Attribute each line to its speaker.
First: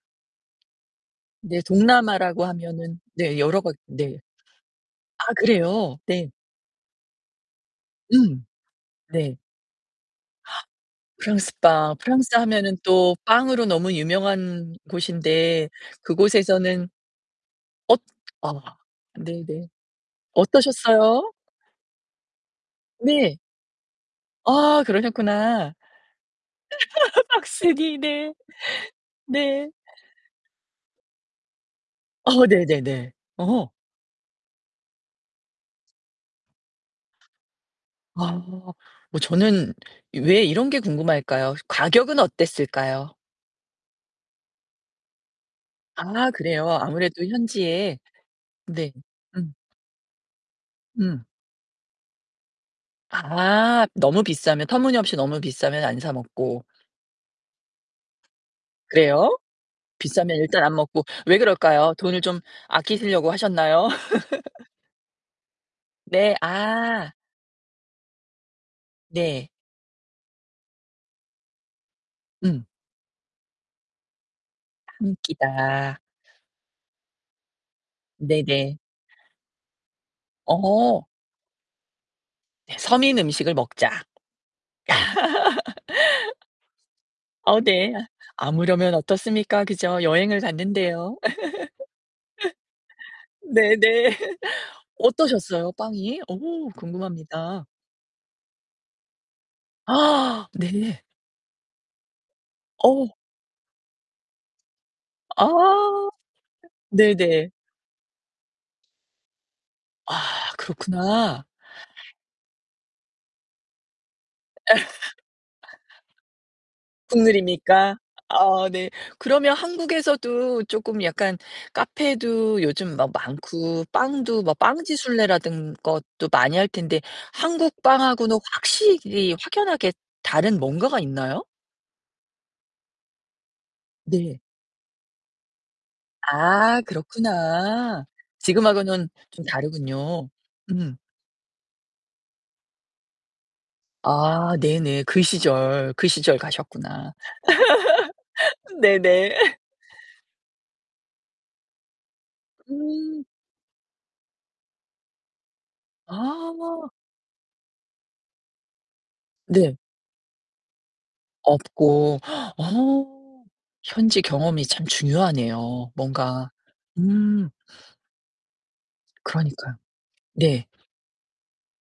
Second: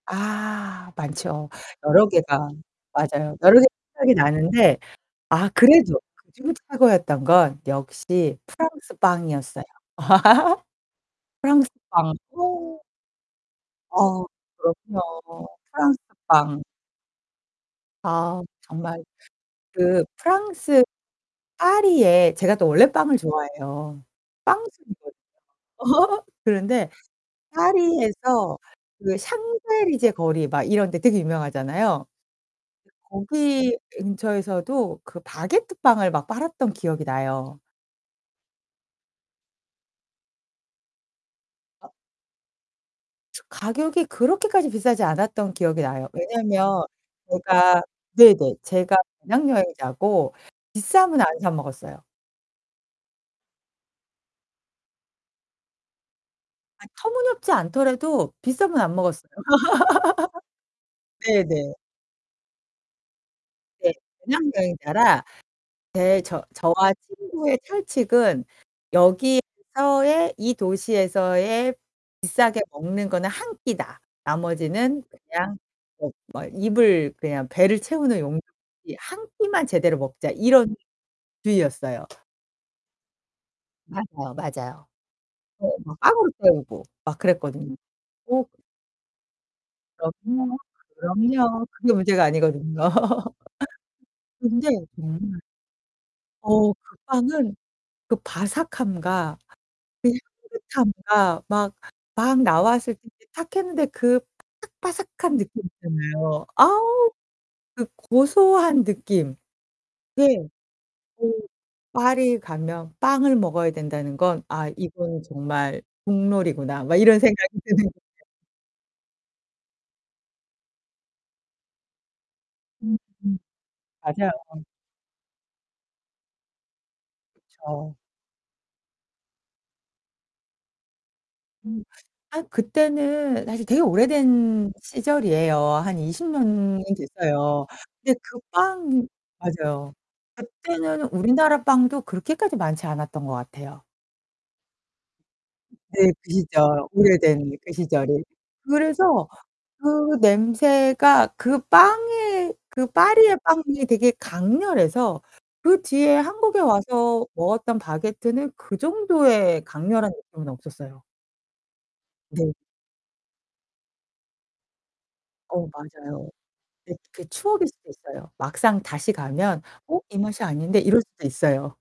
Speaker 1: 아, 많죠.
Speaker 2: 네.
Speaker 1: 여러
Speaker 2: 동남아라고
Speaker 1: 개가
Speaker 2: 하면은
Speaker 1: 맞아요.
Speaker 2: 네,
Speaker 1: 여러 개가
Speaker 2: 여러가
Speaker 1: 생각이
Speaker 2: 네.
Speaker 1: 나는데
Speaker 2: 아
Speaker 1: 아
Speaker 2: 그래요?
Speaker 1: 그래도
Speaker 2: 네.
Speaker 1: 그중에 최고였던 건 역시
Speaker 2: 음.
Speaker 1: 프랑스
Speaker 2: 네.
Speaker 1: 빵이었어요.
Speaker 2: 프랑스
Speaker 1: 프랑스
Speaker 2: 빵.
Speaker 1: 빵.
Speaker 2: 프랑스 하면은
Speaker 1: 어.
Speaker 2: 또 빵으로 너무
Speaker 1: 어.
Speaker 2: 유명한
Speaker 1: 그럼요.
Speaker 2: 곳인데
Speaker 1: 프랑스 빵.
Speaker 2: 그곳에서는 엇
Speaker 1: 아,
Speaker 2: 아.
Speaker 1: 정말
Speaker 2: 네네.
Speaker 1: 그 프랑스
Speaker 2: 어떠셨어요?
Speaker 1: 파리에 제가 또 원래 빵을
Speaker 2: 네.
Speaker 1: 좋아해요.
Speaker 2: 아,
Speaker 1: 빵순이거든요.
Speaker 2: 그러셨구나.
Speaker 1: 그런데
Speaker 2: 빵순이 네.
Speaker 1: 파리에서 그
Speaker 2: 네.
Speaker 1: 샹젤리제 거리 막 이런 데 되게 유명하잖아요.
Speaker 2: 어 네 네네. 어.
Speaker 1: 거기 근처에서도 그 바게트 빵을 막 팔았던 기억이 나요.
Speaker 2: 아. 어 저는 왜 이런 게 궁금할까요?
Speaker 1: 아.
Speaker 2: 가격은 어땠을까요?
Speaker 1: 저 가격이 그렇게까지 비싸지 않았던 기억이 나요.
Speaker 2: 아, 그래요.
Speaker 1: 왜냐면
Speaker 2: 아무래도
Speaker 1: 제가
Speaker 2: 현지에
Speaker 1: 네네.
Speaker 2: 네.
Speaker 1: 제가 배낭
Speaker 2: 음.
Speaker 1: 여행자고 비싸면
Speaker 2: 음.
Speaker 1: 안 사 먹었어요.
Speaker 2: 아. 너무 비싸면 터무니없이 너무 비싸면 안 사 먹고.
Speaker 1: 아 터무니없지 않더라도 비싸면 안 먹었어요.
Speaker 2: 그래요? 비싸면 일단 안 먹고. 왜
Speaker 1: 네 네.
Speaker 2: 그럴까요? 돈을 좀 아끼시려고 하셨나요?
Speaker 1: 네. 배낭여행자라 네
Speaker 2: 네,
Speaker 1: 저 저와
Speaker 2: 아.
Speaker 1: 친구의 철칙은
Speaker 2: 네.
Speaker 1: '여기에서의 이 도시에서의 비싸게
Speaker 2: 음.
Speaker 1: 먹는 거는 1 끼다.' 나머지는
Speaker 2: 1
Speaker 1: 그냥
Speaker 2: 끼다.
Speaker 1: 뭐 뭐 입을 그냥 배를 채우는 용이지
Speaker 2: 네 네.
Speaker 1: '1 끼만 제대로 먹자.' 이런
Speaker 2: 어.
Speaker 1: 주의였어요.
Speaker 2: 서민 음식을 먹자.
Speaker 1: 맞아요, 맞아요. 어 막 빵으로 때우고 막
Speaker 2: 어
Speaker 1: 그랬거든요.
Speaker 2: 네.
Speaker 1: 어
Speaker 2: 아무려면 어떻습니까? 그죠? 여행을
Speaker 1: 그럼요,
Speaker 2: 갔는데요.
Speaker 1: 그럼요. 그게 문제가 아니거든요.
Speaker 2: 네 네.
Speaker 1: 근데 [unintelligible]
Speaker 2: 어떠셨어요, 빵이? 어우
Speaker 1: 어 그 빵은
Speaker 2: 궁금합니다.
Speaker 1: 그 바삭함과 그
Speaker 2: 네.
Speaker 1: 향긋함과 막, 막 나왔을 때
Speaker 2: 어.
Speaker 1: 이제 탁했는데 그 바삭바삭한 느낌
Speaker 2: 아.
Speaker 1: 있잖아요. 아우.
Speaker 2: 네네.
Speaker 1: 그 고소한 느낌. 네.
Speaker 2: 아,
Speaker 1: 그
Speaker 2: 그렇구나.
Speaker 1: '파리에 가면 빵을 먹어야 된다는 건 아 이건 정말 국룰이구나.' 막 이런 생각이 드는
Speaker 2: 국룰이니까?
Speaker 1: 거죠.
Speaker 2: 아 네. 그러면 한국에서도 쪼끔 약간 카페도 요즘
Speaker 1: 음음.
Speaker 2: 막 많고
Speaker 1: 맞아요.
Speaker 2: 빵도 뭐 빵지 순례라든 것도 많이 할 텐데 한국
Speaker 1: 그쵸.
Speaker 2: 빵 하고는 확실히 확연하게 다른 뭔가가 있나요?
Speaker 1: 음. 아 그때는 사실 되게
Speaker 2: 네.
Speaker 1: 오래된 시절이에요. 한 20
Speaker 2: 아,
Speaker 1: 년이 됐어요.
Speaker 2: 그렇구나.
Speaker 1: 근데 그 빵
Speaker 2: 지금하고는 좀
Speaker 1: 맞아요.
Speaker 2: 다르군요. 음.
Speaker 1: 그때는 우리나라 빵도 그렇게까지 많지 않았던 것 같아요.
Speaker 2: 아, 네네. 그 시절, 그
Speaker 1: 네, 그
Speaker 2: 시절
Speaker 1: 시절.
Speaker 2: 가셨구나.
Speaker 1: 오래된 그 시절이. 그래서
Speaker 2: 네네.
Speaker 1: 그 냄새가 그 빵에 그
Speaker 2: 음.
Speaker 1: 파리의 빵이 되게 강렬해서 그 뒤에 한국에
Speaker 2: 아.
Speaker 1: 와서 먹었던 바게트는 그 정도의
Speaker 2: 네.
Speaker 1: 강렬한 느낌은 없었어요.
Speaker 2: 없고.
Speaker 1: 네.
Speaker 2: 어 현지 경험이 참
Speaker 1: 어,
Speaker 2: 중요하네요,
Speaker 1: 맞아요.
Speaker 2: 뭔가.
Speaker 1: 네 그
Speaker 2: 음.
Speaker 1: 추억일 수도 있어요. 막상 다시 가면
Speaker 2: 그러니까요.
Speaker 1: '어 이 맛이
Speaker 2: 네.
Speaker 1: 아닌데.' 이럴 수도 있어요.